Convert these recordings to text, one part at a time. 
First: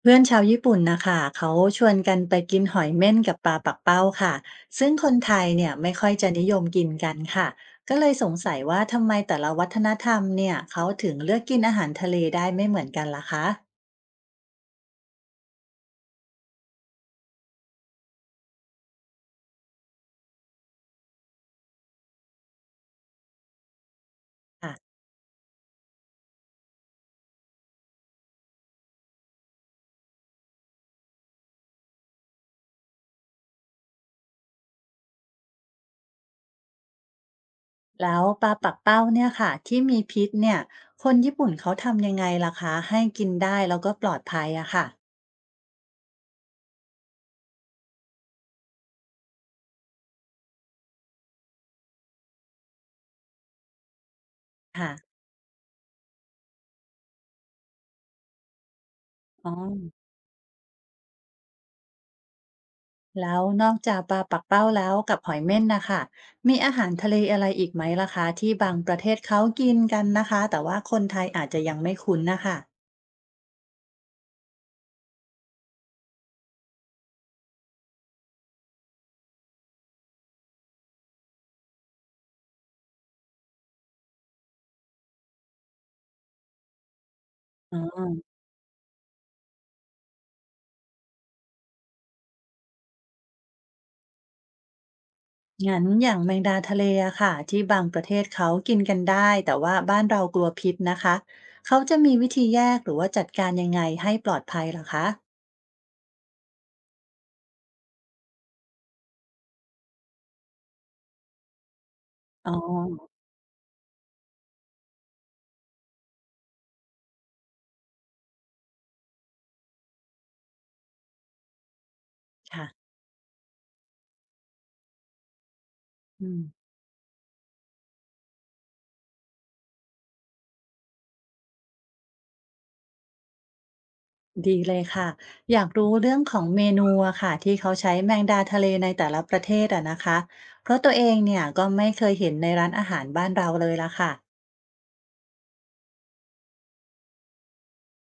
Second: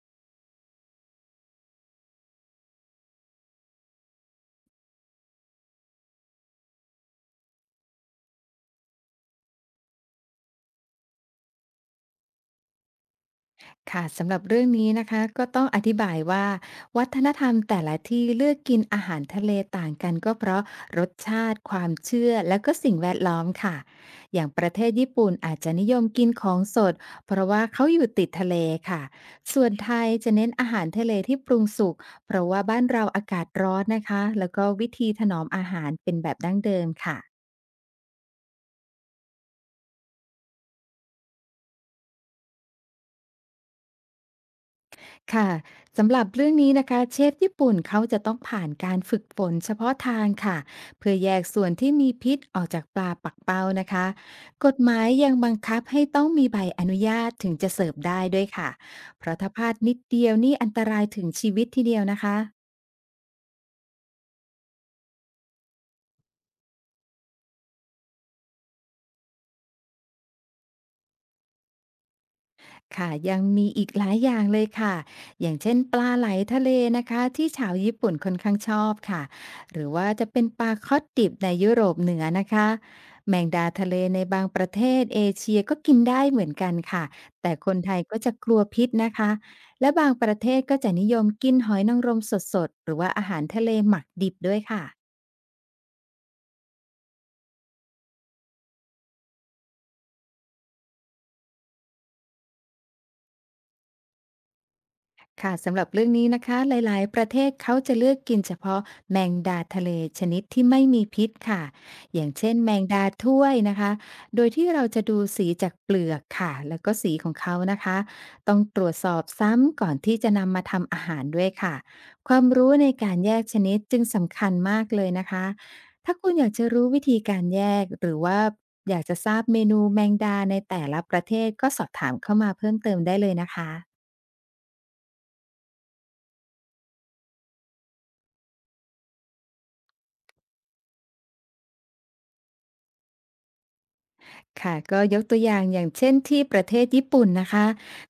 เพื่อนชาวญี่ปุ่นนะคะเขาชวนกันไปกินหอยเม่นกับปลาปักเป้าค่ะซึ่งคนไทยเนี่ยไม่ค่อยจะนิยมกินกันค่ะก็เลยสงสัยว่าทำไมแต่ละวัฒนธรรมเนี่ยเขาถึงเลือกกินอาหารทะเลได้ไม่เหมือนกันล่ะคะค่ะสำหรับเรื่องนี้นะคะก็ต้องอธิบายว่าวัฒนธรรมแต่ละที่เลือกกินอาหารทะเลต่างกันก็เพราะรสชาติความเชื่อและก็สิ่งแวดล้อมค่ะอย่างประเทค่ะศญี่ปุ่นอาจจะนิยมกินของสดเพราะว่าเขาอยู่ติดทะเลค่ะส่วนไทยจะเน้นอาหารทะเลที่ปรุงสุกเพราะว่าบ้านเราอากาศร้อนนะคะแล้วก็วิธีถนอมอาหารเป็นแบบดั้งเดิมค่ะ แล้วปลาปักเป้าเนี่ยค่ะที่มีพิษเนี่ยคนญี่ปุ่นเขาทำยังไงล่ะคะให้กินได้แล้วก็ปลอดภัยอะค่ะค่ะสำหรับเรื่องนี้นะคะเชฟญี่ปุ่นเขาจะต้องผ่านการฝึกฝนเฉพาะทางค่ะเพื่อแยกส่วนที่มีพิษออกจากปลาปักเป้านะคะกฎหค่ะมายยังบังคับให้ต้องมีใบอนุญาตถึงจะเสิร์ฟได้ด้วยค่ะเพราะอ๋ถ้าอ พลาดนิดเดียวนี่อันตรายถึงชีวิตทีเดียวนะคะ แล้วนอกจากปลาปักเป้าแล้วกับหอยเม่นนะคะมีอาหารทะเลอะไรอีกไหมล่ะคะที่บางประเทศเขากินกันนะคะแต่ว่าคนไทยอาจจะยังไม่คุ้นนะคะค่ะยังมีอีกหลายอย่างเลยค่ะอย่างเช่นปลาไหลทะเลนะคะที่ชาวญี่ปุ่นค่อนข้างชอบค่ะหรือว่าจะเป็นปลาคอดดิบในยุโรปเหนือนะคะแมงดาทะเลในบางประเทศเอเชียก็กินได้เหมือนกันค่ะแต่คอ๋นไทอยก็จะกลัวพิษนะคะและบางประเทศก็จะนิยมกินหอยนางรมสดๆหรือว่าอาหารทะเลหมักดิบด้วยค่ะ งั้นอย่างแมงดาทะเลอะค่ะที่บางประเทศเขากินกันได้แต่ว่าบ้านเรากลัวพิษนะคะเขาจะมีวิธีแยกหรือว่าจัดการยังไงให้ปลอดภัยล่ะคะค่ะสำหรับเรื่องนี้นะคะหลายๆประเทศเขาจะเลือกกินเฉพาะแมงดาทะเลชนิดที่ไม่มีพิษค่ะอย่างอ๋เช่นแมงดาอถ้วยนะคะโดยที่เราจะดูสีจากเปลือกค่ะแล้วก็สีของเขานะคะต้องตรวจสอบซ้ำก่อนที่จะนำมาทำอาหารด้วยค่ะความค่ะรู้ในการแยกชนิดจึงสำคัญมากเลยนะคะถ้าอืคุณม อยากจะรู้วิธีการแยกหรือว่าอยากจะทราบเมนูแมงดาในแต่ละประเทศก็สอบถามเข้ามาเพิ่มเติมได้เลยนะคะ ดีเลยค่ะอยากรู้เรื่องของเมนูอะค่ะที่เขาใช้แมงดาทะเลในแต่ละประเทศอะนะคะเพราะตัวเองเนี่ยก็ไม่เคยเห็นในร้านอาหารบ้านเราเลยละค่ะค่ะก็ยกตัวอย่างอย่างเช่นที่ประเทศญี่ปุ่นนะคะ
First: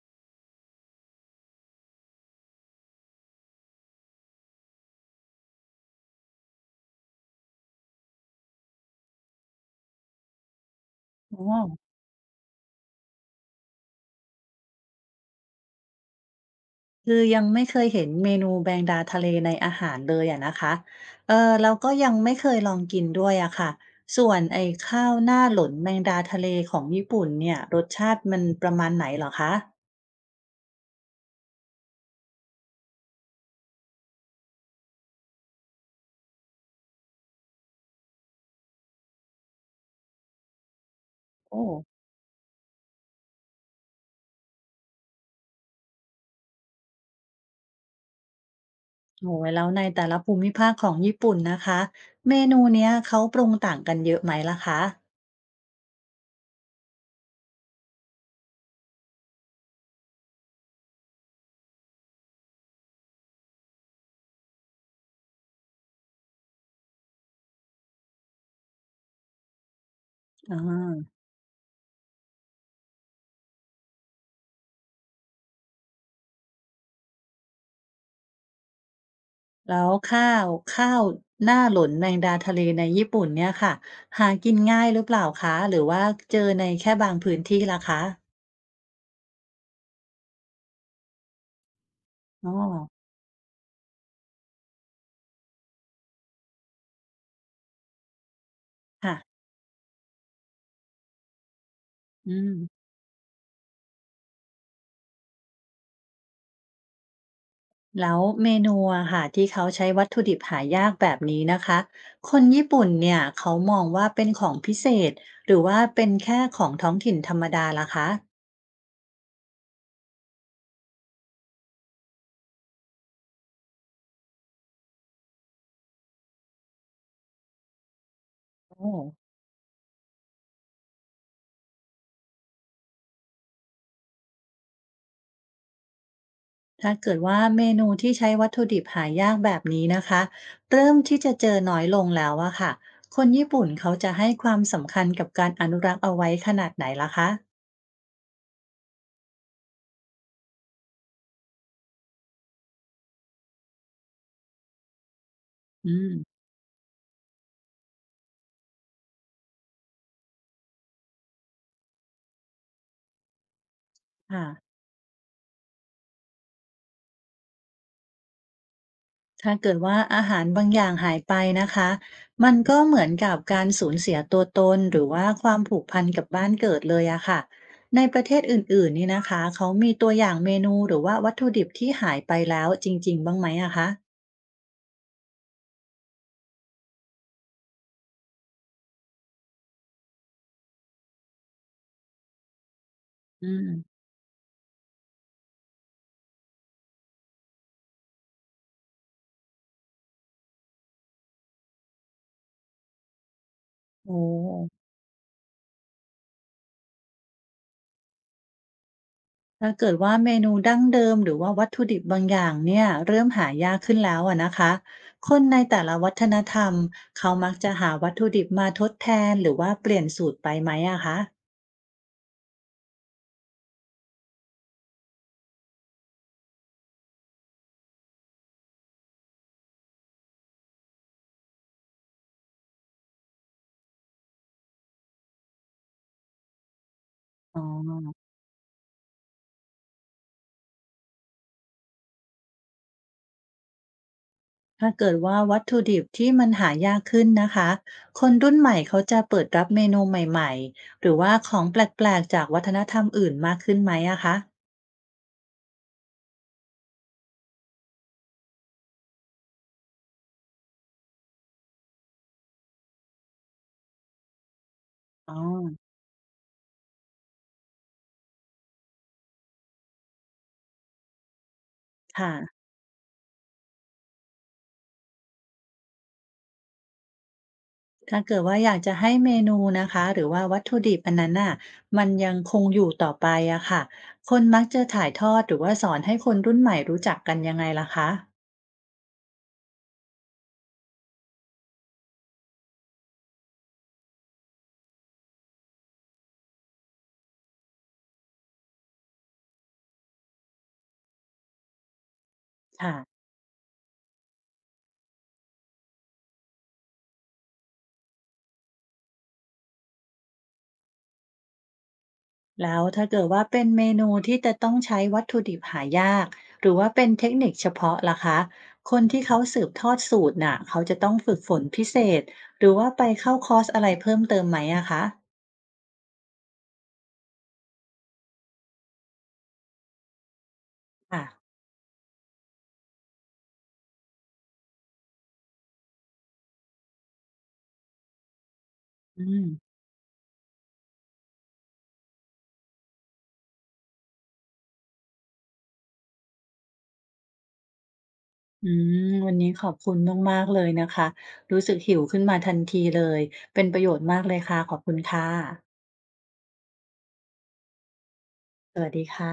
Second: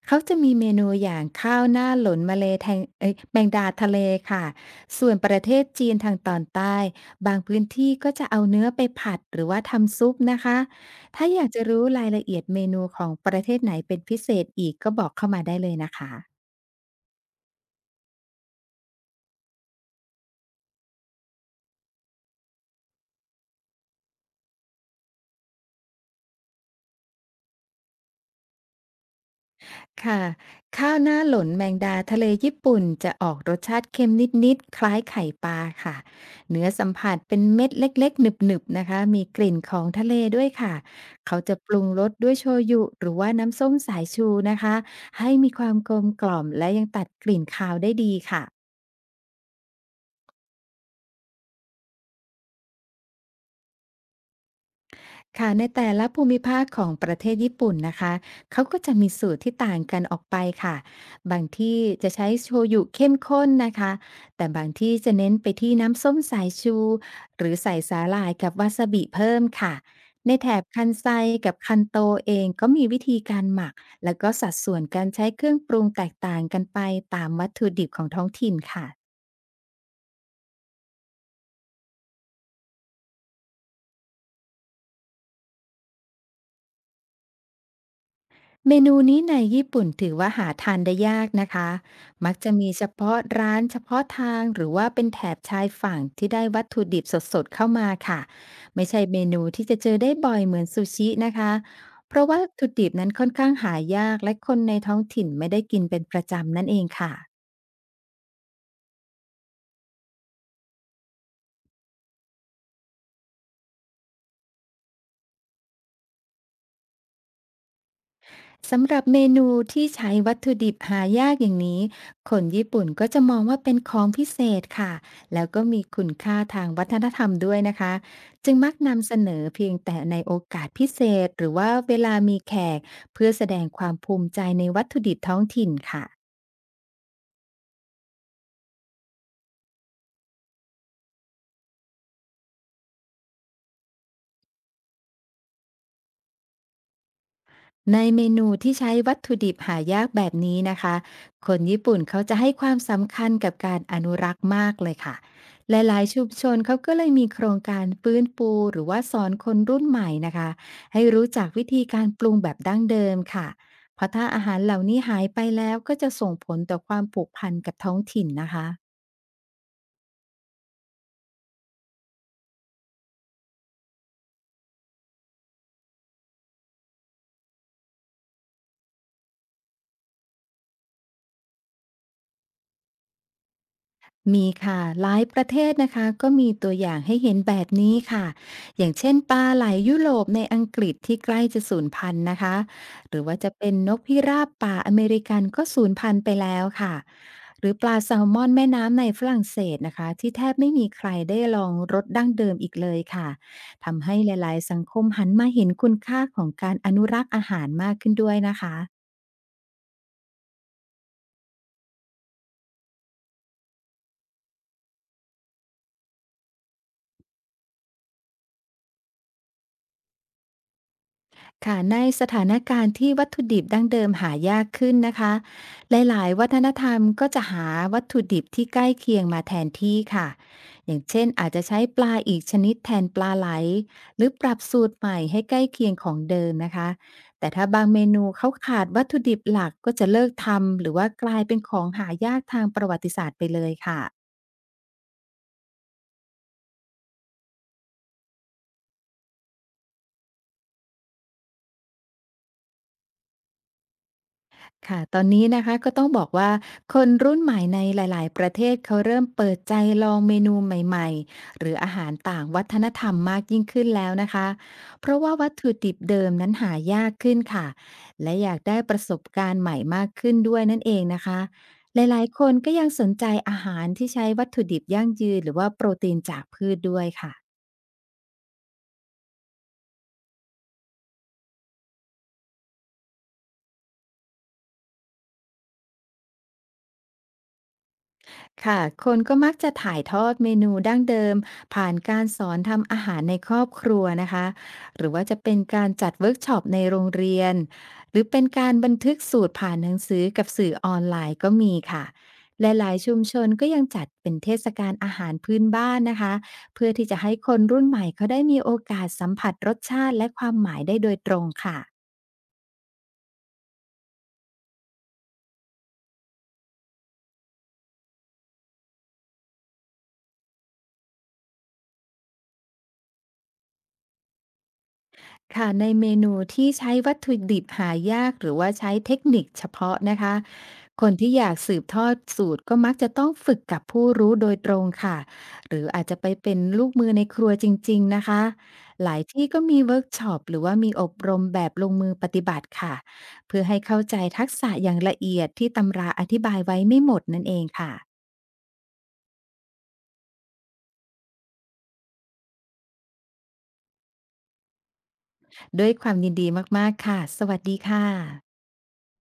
เขาจะมีเมนูอย่างข้าวหน้าหลนมะเลแทงเอยแมงดาทะเลค่ะส่วนประเทศจีนทางตอนใต้บางพื้นที่ก็จะเอาเนื้อไปผัดหรือว่าทำซุปนะคะถ้าอ๋อยากจะรู้อรายละเอียดเมนูของประเทศไหนเป็นพิเศษอีกก็บอกเข้ามาได้เลยนะคะ คือยังไม่เคยเห็นเมนูแมงดาทะเลในอาหารเลยอะนะคะเออแล้วก็ยังไม่เคยลองกินด้วยอะค่ะส่วนไอ้ข้าวหน้าหลนแมงดาทะเลของญี่ปุ่นเนี่ยรสชาติมันประมาณไหนเหรอคะค่ะข้าวหน้าหลนแมงดาทะเลญี่ปุ่นจะออกรสชาติเค็มนิดๆคล้ายไข่ปลาค่ะเนื้อสัมผัสเป็นเม็ดเล็กๆหนึบๆนะคะมีกลิ่นของทะเลด้วยค่ะเขาจะโอ้ ปรุงรสด้วยโชยุหรือว่าน้ำส้มสายชูนะคะให้มีความกลมกล่อมและยังตัดกลิ่นคาวได้ดีค่ะ โอ้โฮแล้วในแต่ละภูมิภาคของญี่ปุ่นนะคะเมนูเนี้ยเขาปรุงต่างกันเยอะไหมล่ะคะค่ะในแต่ละภูมิภาคของประเทศญี่ปุ่นนะคะเขาก็จะมีสูตรที่ต่างกันออกไปค่ะบางที่จะใช้โชยุเข้มข้นนะคะแต่บางที่จะเน้นไปที่น้ำส้มสายชูหรือใส่สาหร่ายกับวาซาบิเพิ่มค่ะในแถอาบคันไซกับคันโตเองก็มีวิธีการหมักแล้วก็สัดส่วนการใช้เครื่องปรุงแตกต่างกันไปตามวัตถุดิบของท้องถิ่นค่ะ แล้วข้าวหน้าหลนแมงดาทะเลในญี่ปุ่นเนี่ยค่ะหากินง่ายหรือเปล่าคะหรือว่าเจอในแค่บางพื้นที่ล่ะคะเมนูนี้ในญี่ปุ่นถือว่าหาทานได้ยากนะคะมักอ๋อจะมีเฉพาะร้านเฉพาะทางหรือว่าเป็นแถบชายฝั่งที่ได้วัตถุดิบสดๆเข้ามาค่ะ ไม่ใช่เมค่ะนูที่จะเจอได้บ่อยเหมือนซูชินะคะ เพราะว่าอืวัตถุมดิบนั้นค่อนข้างหายากและคนในท้องถิ่นไม่ได้กินเป็นประจำนั่นเองค่ะ แล้วเมนูอค่ะที่เขาใช้วัตถุดิบหายากแบบนี้นะคะคนญี่ปุ่นเนี่ยเขามองว่าเป็นของพิเศษหรือว่าเป็นแค่ของท้องถิ่นธรรมดาล่ะคะสำหรับเมนูที่ใช้วัตถุดิบหายากอย่างนี้คนญี่ปุ่นก็จะมองว่าเป็นของพิเศษค่ะแล้วก็มีคุณค่าทางวัฒนธรรมด้วยนะคะจึงมักโอ้ นำเสนอเพียงแต่ในโอกาสพิเศษหรือว่าเวลามีแขกเพื่อแสดงความภูมิใจในวัตถุดิบท้องถิ่นค่ะ ถ้าเกิดว่าเมนูที่ใช้วัตถุดิบหายากแบบนี้นะคะเริ่มที่จะเจอน้อยลงแล้วอะค่ะคนญี่ปุ่นเขาจะให้ความสำคัญกับการอนุรักษ์เอาไว้ขนาดไหนล่ะคะในเมนูที่ใช้วัตถุดิบหายากแบบนี้นะคะ คนญี่ปุ่นเขาจะให้ความสำคัญกับการอนุรักษ์มากเลยค่ะหอืลายๆชุมมชนเขาก็เลยมีโครงการฟื้นฟูหรือว่าสอนคนรุ่นใหม่นะคะให้รู้จักวิธีการปรุงแบบดั้งเดิมค่ะ เพราะถ้าอาค่ะหารเหล่านี้หายไปแล้วก็จะส่งผลต่อความผูกพันกับท้องถิ่นนะคะ ถ้าเกิดว่าอาหารบางอย่างหายไปนะคะมันก็เหมือนกับการสูญเสียตัวตนหรือว่าความผูกพันกับบ้านเกิดเลยอะค่ะในประเทศอื่นๆนี่นะคะเขามีตัวอย่างเมนูหรือว่าวัตถุดิบที่หายไปแล้วจริงๆบ้างไหมอะคะมีค่ะหลายประเทศนะคะก็มีตัวอย่างให้เห็นแบบนี้ค่ะอย่างเช่นปลาไหลยุโรปในอังกฤษที่ใกล้จะสูญพันธุ์นะคะหรือว่าอืจะมเป็นนกพิราบป่าอเมริกันก็สูญพันธุ์ไปแล้วค่ะหรือปลาแซลมอนแม่น้ำในฝรั่งเศสนะคะที่แทบไม่มีใครได้ลองรสดั้งเดิมอีกเลยค่ะทำให้โอ้ หลายๆสังคมหันมาเห็นคุณค่าของการอนุรักษ์อาหารมากขึ้นด้วยนะคะ ถ้าเกิดว่าเมนูดั้งเดิมหรือว่าวัตถุดิบบางอย่างเนี่ยเริ่มหายากขึ้นแล้วอะนะคะคนในแต่ละวัฒนธรรมเขามักจะหาวัตถุดิบมาทดแทนหรือว่าเปลี่ยนสูตรไปไหมอะคะค่ะในสถานการณ์ที่วัตถุดิบดั้งเดิมหายากขึ้นนะคะหลายๆวัฒนธรรมก็จะหาวัตถุดิบที่ใกล้เคียงมาแทนที่ค่ะอย่างเช่นอาจจะใช้ปลาอีกชนิดแทนปลาไหลหรือปรับสูตรใหม่ให้ใกล้เคียงของเดิมนะคะแต่อ๋ถ้าบางเมนูอเขาขาดวัตถุดิบหลักก็จะเลิกทำหรือว่ากลายเป็นของหายากทางประวัติศาสตร์ไปเลยค่ะ ถ้าเกิดว่าวัตถุดิบที่มันหายากขึ้นนะคะคนรุ่นใหม่เขาจะเปิดรับเมนูใหม่ๆหรือว่าของแปลกๆจากวัฒนธรรมอื่นมากขึ้นไหมอะคะค่ะตอนนี้นะคะก็ต้องบอกว่าคนรุ่นใหม่ในหลาย ๆ ประเทศเขาเริ่มเปิดใจลองเมนูใหม่ ๆ หรืออาหารต่างวัฒนธรรมมากยิ่งขึ้นแล้วนะคะเพราะอ๋ว่าอวัตถุดิบเดิมนั้นหายากขึ้นค่ะและอยากได้ประสบการณ์ใหม่มากขึ้นด้วยนั่นเองนะคะหลาย ค่ะ ๆ คนก็ยังสนใจอาหารที่ใช้วัตถุดิบยั่งยืนหรือว่าโปรตีนจากพืชด้วยค่ะ ถ้าเกิดว่าอยากจะให้เมนูนะคะหรือว่าวัตถุดิบอันนั้นน่ะมันยังคงอยู่ต่อไปอะค่ะคนมักจะถ่ายทอดหรือว่าสอนให้คนรุ่นใหม่รู้จักกันยังไงล่ะคะค่ะคนก็มักจะถ่ายทอดเมนูดั้งเดิมผ่านการสอนทำอาหารในครอบครัวนะคะ หรือว่าจะเป็นการจัดเวิร์กช็อปในโรงเรียน หรือเป็นการบันทึกสูตรผ่านหนังสือกับสื่อออนไลน์ก็มีค่ะ และหค่ะลายชุมชนก็ยังจัดเป็นเทศกาลอาหารพื้นบ้านนะคะ เพื่อที่จะให้คนรุ่นใหม่เขาได้มีโอกาสสัมผัสรสชาติและความหมายได้โดยตรงค่ะ แล้วถ้าเกิดว่าเป็นเมนูที่จะต้องใช้วัตถุดิบหายากหรือว่าเป็นเทคนิคเฉพาะล่ะคะคนที่เขาสืบทอดสูตรน่ะเขาจะต้องฝึกฝนพิเศษหรือว่าไปเข้าคอร์สอะไรเพิ่มเติมไหมอะคะค่ะในเมนูที่ใช้วัตถุดิบหายากหรือว่าใช้เทคนิคเฉพาะนะคะคนค่ะที่อยากสืบทอดสูตรก็มักจะต้องฝึกกับผู้รู้โดยตรงค่ะหรืออาจจะไปเป็นลูกมือในครัวจริงๆนะคะหลายอืม ที่ก็มีเวิร์กช็อปหรือว่ามีอบรมแบบลงมือปฏิบัติค่ะเพื่อให้เข้าใจทักษะอย่างละเอียดที่ตำราอธิบายไว้ไม่หมดนั่นเองค่ะอืมวันนี้ขอบคุณมากๆเลยนะคะรู้สึกหิวขึ้นมาทันทีเลยเป็นประโยชน์มากเลยค่ะขอบคุณค่ะด้วยความยินดีมากๆค่ะสวัสดีค่ะสวัสดีค่ะ